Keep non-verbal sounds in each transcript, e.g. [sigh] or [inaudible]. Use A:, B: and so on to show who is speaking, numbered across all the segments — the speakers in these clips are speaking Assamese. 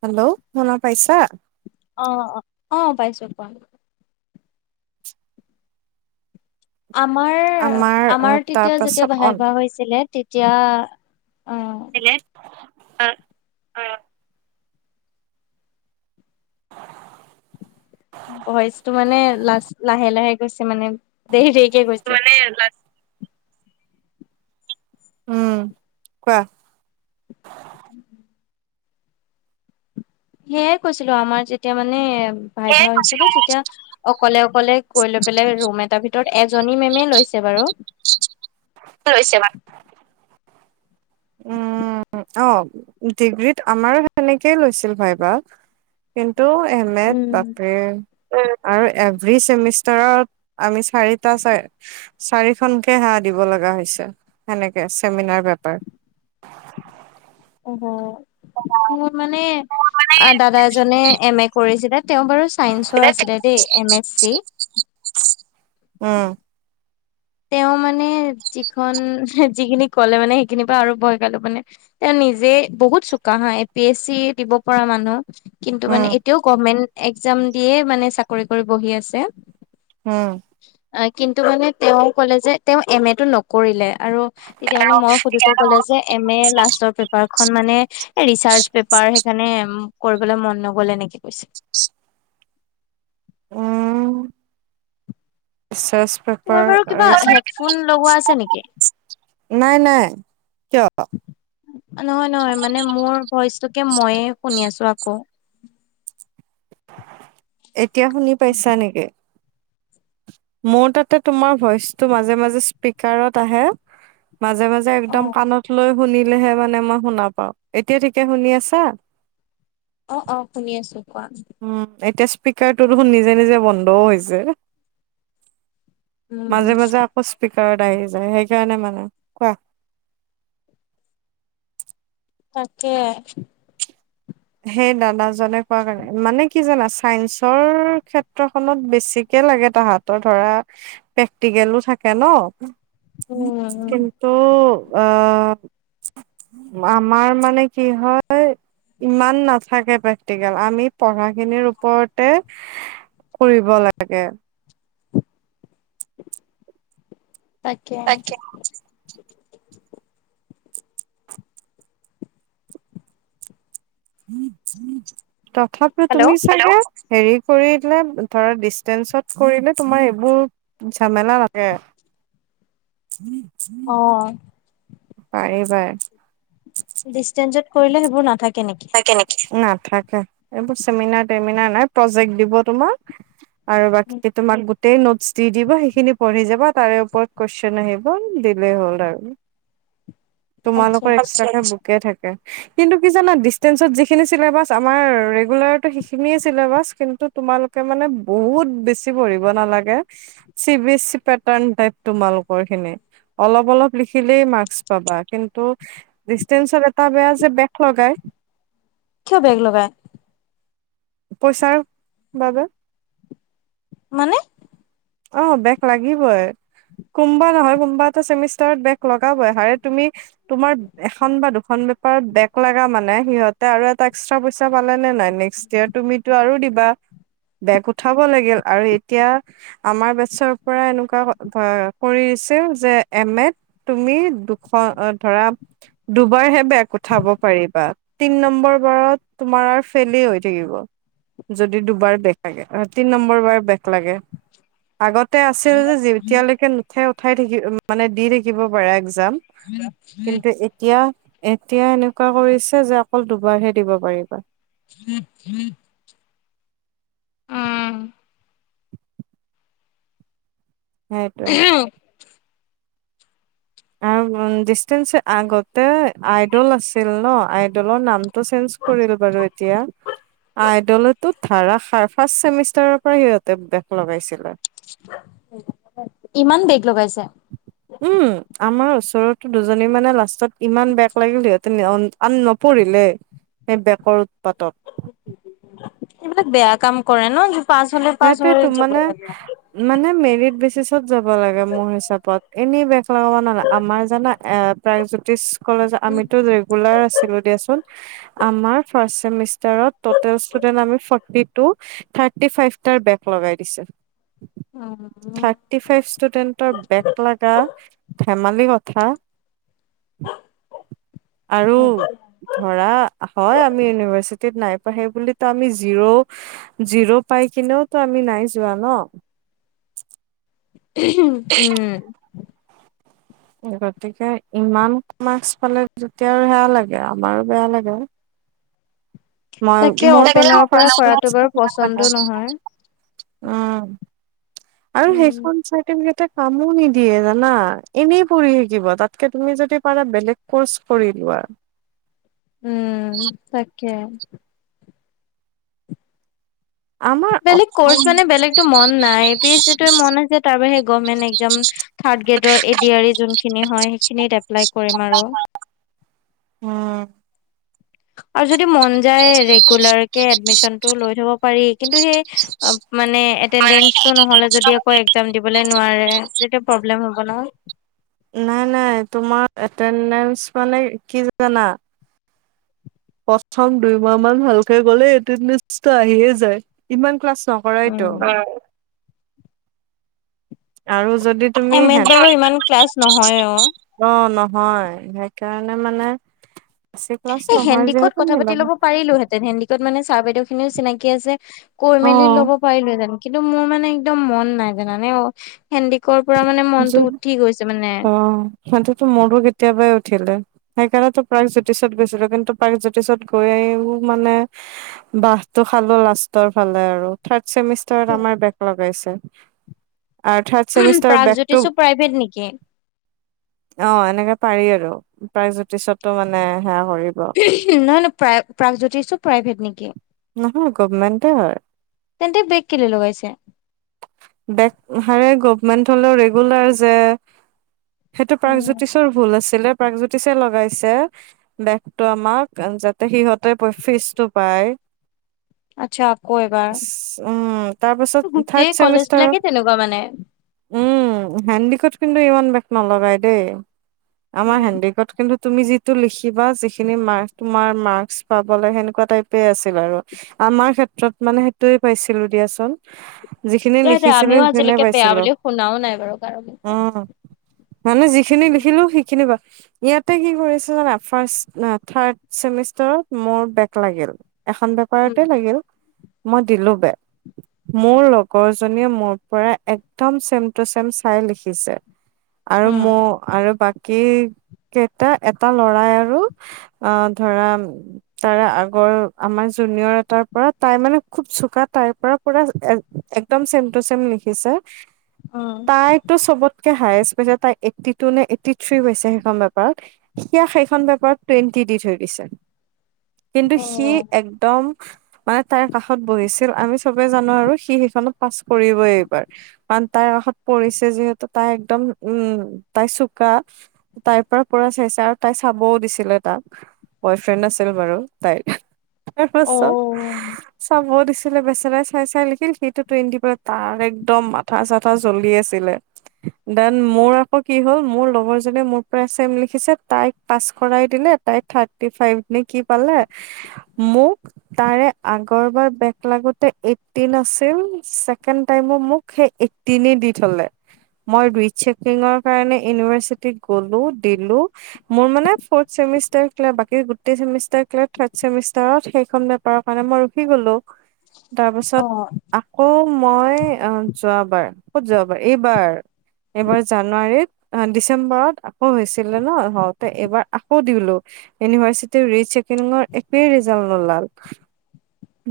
A: হেল্ল' শুনা পাইছা।
B: অ অ অ পাইছো কোৱা আমাৰ আমাৰ
A: তাৰ
B: তেতিয়া যেতিয়া
A: পাছত অন
B: বাহিৰ বোৱা হৈছিলে তেতিয়া অ
A: হে অ অ
B: ভইচটো মানে লা লাহে লাহে গৈছে মানে দেৰি দেৰি কে গৈছে
A: মানে উম কোৱা
B: [inaudible] সেইয়াই কৈছিলো আমাৰ যেতিয়া মানে ভাই ভা হৈছিলে তেতিয়া অকলে অকলে গৈ লৈ পেলাই ৰুম এটা ভিতৰত -ৰত এজনী মেমে লৈছে বাৰু
A: লৈছে [inaudible] উম। অ ডিগ্ৰীত আমাৰ সেনেকেই লৈছিল ভাইভা টো এম, এত বাপৰে আৰু এভৰী চেমিষ্টাৰত আমি চাৰিটা চ চাৰিখনকে দিব লগা হৈছে সেনেকে চেমিনাৰ পেপাৰ
B: হয় মোৰ মানে দাদা এজনে এম এ কৰিছিলে তেওঁ বাৰু চাইন্সৰ আছিলে দেই এম এছ চি
A: উম
B: তেওঁ মানে যিখন যিখিনি কলে মানে সেইখিনিৰ পৰা আৰু ভয় খালো মানে নিজে বহুত চোকা হা এ পি এছ চি দিব পৰা মানুহ কিন্তু
A: উম
B: মানে এতিয়াও গভমেন্ট একজাম দিয়ে মানে চাকৰি কৰি বহি আছে
A: উম।
B: অ কিন্তু মানে তেওঁ কলে যে তেওঁ এম এটো নকৰিলে আৰু তেতিয়া মানে মই সুধোতে ক'লে যে এম এ লাষ্টৰ পেপাৰ খন মানে এ ৰিচাৰ্চ পেপাৰ -ৰ সেইকাৰণে উম কৰিবলৈ মন নগল এনেকে কৈছে
A: [inaudible] উম ৰিচাৰ্চ
B: তোমাৰ
A: পেপাৰ
B: বাৰু কিবা হেডফোন লগোৱা আছে নেকি।
A: নাই নাই কিয়
B: নহয় নহয় মানে মোৰ ভইচ তোকে ময়ে শুনি আছো আকৌ
A: এতিয়া শুনি পাইছা নেকি। মোৰ তাতে তোমাৰ ভইচটো মাজে মাজে স্পিকাৰত আহে। মাজে, মাজে
B: অ
A: একদম কাণত লৈ শুনিলেহে মানে মই শুনা পাও এতিয়া ঠিকে শুনি আছা।
B: অ অ শুনি আছো কোৱা
A: উম, এতিয়া স্পীকাৰটো দেখোন নিজে - নিজে বন্ধও হৈছে।
B: উম
A: মাজে - মাজে আকৌ স্পিকাৰ কাৰ আহি যায় সেইকাৰণে মানে কোৱা?
B: তাকে।
A: সেই দাদাজনে কোৱা কাৰণে মানে কি জানা চাইন্সৰ ক্ষেত্ৰখনত বেছিকে লাগে তাহাঁতৰ ধৰা প্ৰেক্টিকেলো থাকে ন।
B: উম
A: কিন্তু আ আমাৰ মানে কি হয় ইমান নাথাকে প্ৰেক্টিকেল আমি পঢ়াখিনিৰ ওপৰতে কৰিব লাগে
B: তাকে।
A: তথাপিও তুমি চাগে হেৰি [unintelligible] কৰিলে ধৰা ডিচেঞ্চত কৰিলে তোমাৰ এইবোৰ ঝামেলা লাগে।
B: [inaudible]
A: হম
B: অ',
A: পায়-পায়।
B: ডিষ্টেঞ্চত কৰিলে সেইবোৰ নাথাকে নেকি
A: কে নেকি নাথাকে এইবোৰ চেমিনাৰ টেমিনাৰ নাই প্ৰজেক্ট দিব তোমাক? আৰু বাকী তোমাৰ গোটই নোটছ দি দিব সেইখিনি পঢ়ি যাবা তাৰে ওপৰত কুৱেশন আহিব দিলেই হ'ল আৰু।
B: [unintelligible] আচ্ছা
A: তোমালোকৰ
B: আচ্ছা
A: এক্সট্ৰাকে বুকে থাকে কিন্তু কি জানা ডী [unintelligible] টেঞ্চত যিখিনি চিলেবাছ আমাৰ ৰেগুলাৰতো সেইখিনিয়ে চিলেবাছ কিন্তু তোমালোকে মানে বহুত খোব বেছি পঢ়িব নালাগে চি বি এ চি প্ৰেটান ত্ৰাইপ তোমালোকৰ খিনি অলপ অলপ লিখিলেই মাস্ক পাবা কিন্তু ডিষ্টেঞত এটা বেয়া যে বেক লগাই।
B: কিয় বেক লগাই?
A: পইচাৰ বাবে।
B: মানে
A: অ, বেক লাগিবই কোনবা নহয় কোনবা এটা চেমিষ্টাৰত বেক লগাবই হাৰে তুমি তোমাৰ এখন বা দুখন [unintelligible] পেপাৰত বেগ লগা মানে সিহঁতে আৰু এটা এক্সট্ৰা পইচা পালে নে নাই নেক্সট ইয়েৰত তুমিতো আৰু দিবা বেগ উঠাব লাগিল আৰু এতিয়া আমাৰ বেছৰ পৰা এনেকুৱা কৰিছে যে এম এত তুমি দুশ অ অ ধৰা দুবাৰ হে বেক উঠাব পাৰিবা তিন নম্বৰ বাৰত তোমাৰ ফেইলেই হৈ থাকিব যদি দুবাৰ বেগ লাগে তিন নম্বৰ বাৰ বেগ লাগে আগতে আছিল যে যেতিয়ালৈকে নুঠে উঠাই থাকি মানে দি থাকিব পাৰা যাম কিন্তু এতিয়া এতিয়া এনেকুৱা কৰিছে যে অকল দুবাৰহে দিব পাৰিবা
B: [unintelligible]
A: সেইটোৱে ডিচটেন্স আগতে আইডল আছিল ন আইডলৰ নাম টো চেঞ্জ কৰিলো বাৰু এতিয়া আই বিদ্যালয়তো ধাৰাসাৰ ফাৰ্ষ্ট চেমিষ্টাৰৰ পৰা সিহঁতে বেগ
B: ইমান বেগ লগাইছে
A: উম আমাৰ ওচৰতো দুজনী মানে লাষ্টত ইমান বেগ লাগিল সিহঁতে আন নপৰিল সেই বেকৰ উৎপাতত
B: এইবিলাক বেয়া কাম কৰে ন পাছ হলে পাছ হৈ
A: সেইটোৱেতো
B: যাব
A: মানে
B: লাগে
A: মানে মেৰিট বেছি যাব লাগে মোৰ হিচাপত এনেই বেগ লগাব নালে আমাৰ জানা এ প্ৰাগজ্যোতিষ কলেজ
B: উম
A: আমিতো ৰেগুলাৰ আছিলো দিয়াচোন। আমাৰ ফাৰ্ষ্ট চেমিষ্টাৰত টোটেল ষ্টুডেণ্টচ্ আমি ফৰটি টু থাৰ্টি ফাইভ তাৰ বেক লগাই দিছে। থাৰ্টি ফাইভ ষ্টুডেন্টৰ বেক লগা ধেমালি কথ থা আৰু ধৰা হয় আমি ইউনিভাৰ্চিটি টিট নাই পোৱা সেই বুলিতো আমি জিৰ' জিৰ' পাই কিনেওতো আমি নাই যোৱা ন। [inaudible]
B: উম'।
A: গতিকে, ইমান মাৰ্কছ পালে যেতিয়া আৰু সেয়া লাগে আমাৰো বেয়া লাগে আৰু। মই
B: তাকে
A: মোৰ। [unintelligible] অহ'
B: অপেনৰ পৰা কৰাটো বাৰু পচন্দ নহয়
A: আৰু
B: উম
A: সেইখন চাৰ্টিলেটাৰ। কামো নিদিয়ে জানা। এনেই পঢ়ি থাকিব তাতকে তুমি যদি পাৰা বেলেগ কৰ্চ কৰিলোৱা।
B: উম' তাকে।
A: আমাৰ
B: বেলেগ ক'ৰ্চ মানে বেলেগতো মন নাই। এ পি এছ ছিটোৱে মন আছে, তাৰ বাহিৰে গভমেন্ট একজাম। থাৰ্ড গ্ৰেডৰ এ ডি আৰু ই যোনখিনি হয় সেইখিনিত এপ্লাই কৰিম আৰু
A: উম
B: আৰু য যদি মন যায় ৰেগুলাৰকে এডমিছনটো লৈ থব পাৰি কিন্তু সেই মানে এটে -ণ্ডেঞ্চটো নহলে যদি আকৌ একজামটো দিবলৈ নোৱাৰে। তেতিয়া প্ৰব্লেম হ'ব নহয়।
A: নাই নাই তোমাৰ এটেনডেঞ্চ মানে কি জানা প্ৰথম দুইমাহ মান ভালকে গলে এটেণ্ডেঞ্চটো আহিয়ে যায় ইমান ক্লাছ নকৰাইতো।
B: উম।
A: আৰু যদি তুমি
B: এম এত বাৰু ইমান
A: [unintelligible] অহ'
B: ক্লাছ নহয়ও।
A: ন। হয় সেইকাৰণে মানে বেছি ক্লাছ
B: এই
A: নহয়
B: হেণ্ডিকত
A: যিহেতু
B: কথা পাতি
A: মিলাব
B: ল'ব পাৰিলো হেতেন হেন্দিকত মানে চাৰ বাইদেউ খিনিও চিনাকি আছে, কৈ
A: অ
B: মেলি ল'ব পাৰিলোহেঁতেন। কিন্তু মোৰ মানে একদম মন নাই জানানে অ হেন্দিকৰ
A: তো মোৰো কেতিয়াবাই উঠিলে, সেইকাৰণে তো প্ৰাগজ্যোতিষত গৈছিলো কিন্তু প্ৰাগজ্যোতিষত গৈও মানে বাহটো, খালো লাষ্টৰ ফালে আৰু থাৰ্ড। চেমিষ্টাৰত আমাৰ বেক লগাইছে। আৰু থাৰ্ড চেমিষ্টাৰত বেক।
B: কিছু প্ৰাইভেট নেকি?
A: অহ' এনেকে পাৰি আৰু প্ৰাগজ্যোতিষতো মানে। সেয়া কৰিব
B: নহয় নহয় প্ৰাগ প্ৰাগজ্যোতিষো প্ৰাইভেট নেকি?
A: নহয়, গভমেণ্টে হয়।
B: তেন্তে, বেক কেলৈ লগাইছা।
A: বেক হাৰে, গভমেন্ট হ'লেও ৰেগুলাৰ যে। সেইটো,
B: উম,
A: প্ৰাগজ্যোতিশৰ ভুল আছিলে। প্ৰাকজ্যোতিষে লগাইছে বেকটো আমাক যাতে সিহঁত -তে ফিজ টো পায়।
B: আচ্ছা আকৌ এবাৰ
A: [unintelligible] অহ' তাৰপাছত। থাৰ্ড
B: গোটেই কলেজ
A: চেমিষ্টাৰত
B: বিলাকে তেনেকুৱা মানে
A: উম' হেণ্ড ইংলিকত কিন্তু ইমান বেক নলগাই দেই। আমাৰ
B: উম।
A: হেণ্ডিকত কিন্তু তুমি যিটো লিখিবা যিখিনি মাৰ্কছ, তোমাৰ মাৰ্কছ পাব লাগে সেনেকুৱা টাইপে আছিল আৰু। আমাৰ ক্ষেত্ৰত মানে, সেইটোৱে পাইছিলোঁ দিয়াচোন। যিখিনি
B: নহয় দে
A: লিখিছিলো
B: আমিও
A: সেইখিনিয়ে
B: আজিলৈকে বেয়া
A: পাইছিলো।
B: বুলি শুনাও নাই বাৰু কাৰো মুখত।
A: অহ'। মানে যিখিনি লিখিলো সেইখিনি। [unintelligible] ইয়াতে কি কৰিছে জানা, ফাৰ্ষ্ট থাৰ্ড চেমিষ্টাৰত মোৰ বেক লাগিল। এখন
B: উম
A: পেপাৰতে লাগিল। মই দিলো বেক। মোৰ লগৰ জনীয়ে মোৰ পৰা একদম চেম টো চেম চাই লিখিছে। আৰু ম
B: উম
A: আৰু বাকী, কেইটা এটা লৰাই আৰু আ ধৰা তাৰে আগৰ আমাৰ জুনিয়ৰ এটাৰ পৰা তাই মানে খুব চোকা তাইৰ পৰা পুৰা একদম চেম টু চেম লিখিছে।
B: উম
A: তাইতো চবতকে হাইচ তাই এইটি টু নে এইট থ্ৰী হৈছে সেইকণত। তেতিয়া সেইখন পেপাৰত টুৱেণ্টি দি থৈ দিছে। কিন্তু
B: অ
A: সি একদম মানে তাইৰ কাষত বহিছিল আমি চবে জানো আৰু সি সেইখনত পাছ কৰিবই এইবাৰ কাৰণ তাইৰ কাষত পৰিছে যিহেতু তাই একদম, উম তাই চোকা তাইৰ পৰা পোৰা চাইছে আৰু তাই চাবও দিছিলে তাক। বয়ফ্ৰেণ্ড আছিল বাৰু তাইৰ তাৰ
B: অ
A: পাছত চাব দিছিলে বেছি চাই চাই লিখিল কিন্ত টুৱেন্টি পাই তাৰ এক্দম মাথা চাথাা জ্বলি আছিলে, দেন মোৰ আকৌ কি হ'ল মোৰ লগৰ জনে মোৰ পৰা চেম লিখিছে তাইক পাছ কৰাই দিলে লে তাই থাৰতি ফাইব নে কি পালে মোক তাৰে আগৰবাৰ বেক লাগো তে এইটটিন আছিল ছেকেণ্ড টাইমো মোক সেই এইটটিনে দি থ'লে। মই ৰিচেকিংৰ কাৰণে ইউনিভাৰচিটিত গ'লো দিলো মোৰ মানে ৰ্ফথ চে চেমিষ্টাৰ বাকী গোটেই চেমিষ্টাৰ থাৰ্ড চেমিষ্টাৰত সেইখন পেপাৰৰ কাৰণে মই ৰখি গ'লো।
B: [inaudible]
A: তাৰপাছত
B: অ
A: আকৌ মই অ যোৱাবাৰ, ক'ত যোৱাবাৰ এইবাৰ। এইবাৰ জানুৱাৰীত ডিচেম্বৰত আকৌ হৈছিলে ন হওঁতে এইবাৰ আকৌ দিলো ইউনিভাৰ্চিটিৰ ৰি চেকিঙৰ একোই ৰিজাল্ট নোওলাল।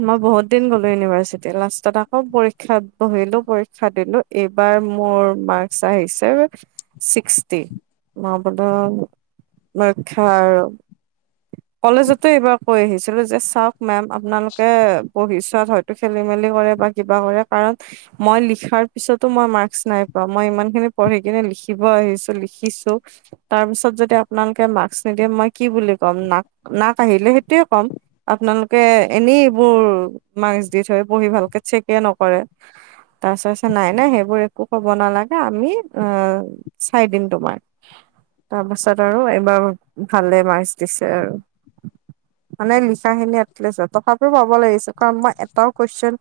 A: মই বহুত দিন গ'লো ইউনিভাৰ্চিটি লাষ্টত আকৌ পৰীক্ষাত বহিলো পৰীক্ষা দিলো এইবাৰ এইবাৰ মোৰ মাক্সছ আহিছে চিষ্টি, মই বোলো ৰক্ষা আৰু কলেজতে এইবাৰ কৈ আহিছিলো যে চাওক মেম আপালোকে তেওঁলোকে বহী চোৱাত হয়তো খেলি মেলি কৰে বা কিবা কৰে কাৰণ মই লিখাৰ পিছতো মই মাক্স নাই পোৱা মই ইমান খিনি পঢ়ি কেনে লিখিব আহিছো লিখিছো তাৰপাছত যদি আপো লেকে মাস্ক নিদিয়ে মই কি বুলি কম নাক নাক আহিলে সেইটোয়ে কম আপোনালোকে এনেইবোৰ মাস্ক দি থয়, বহী ভালকে চেকে নকৰে। তাছ হৈছে নাই, এনেই সেইবোৰ একো ক'ব নালাগে আমি অ চাই দিম তোমাক। তাৰপাছত আৰু এইবাৰ ভালে মাস্ক দিছে আৰু। মানে লিচাাহিন এট্ চ তথাপিও পাব লাগিছিল কাৰণ মই এটাও কুৱেশন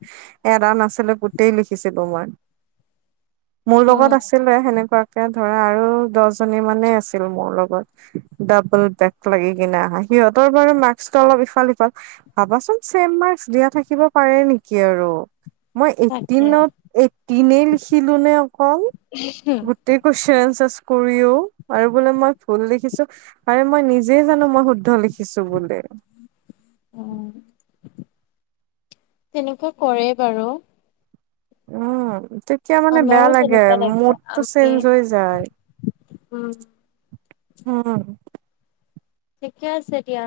A: এৰা নাছিলো গোটই লিখিছিলো মই।
B: [inaudible]
A: মোৰ লগত
B: উম,
A: আছিলে সেনেকুৱাকে ধৰা আৰু দহ জনী মানেই আছিল মোৰ লগত। ডাবুল বেক লাগি কিনে আহা সিহঁতৰ ব মাস্কটো অলপ ইফাল সিফাল। ভাবাচোন ছেম মাৰ্কচ দিয়া থাকিব পাৰে নেকি আৰু। মই
B: তাকে
A: এইটিনত, এইটিনে লিখিলো নে অকল। গুটেই কোৱেস, কৰিও আৰু বোলে মই ভুল দেখিছো আৰে মই নিজে জানো মই শুদ্ধ লিখিছো বোলে।
B: অ, তেনেকুৱা কৰেই বাৰু,
A: উম তেতিয়া মানে বেয়া
B: আমাৰো
A: লাগে
B: তেনেকুৱা
A: মুডটো
B: আমি
A: চেঞ্জ হৈ যায়।
B: উম।
A: উম।
B: থিকে আছে দিয়া।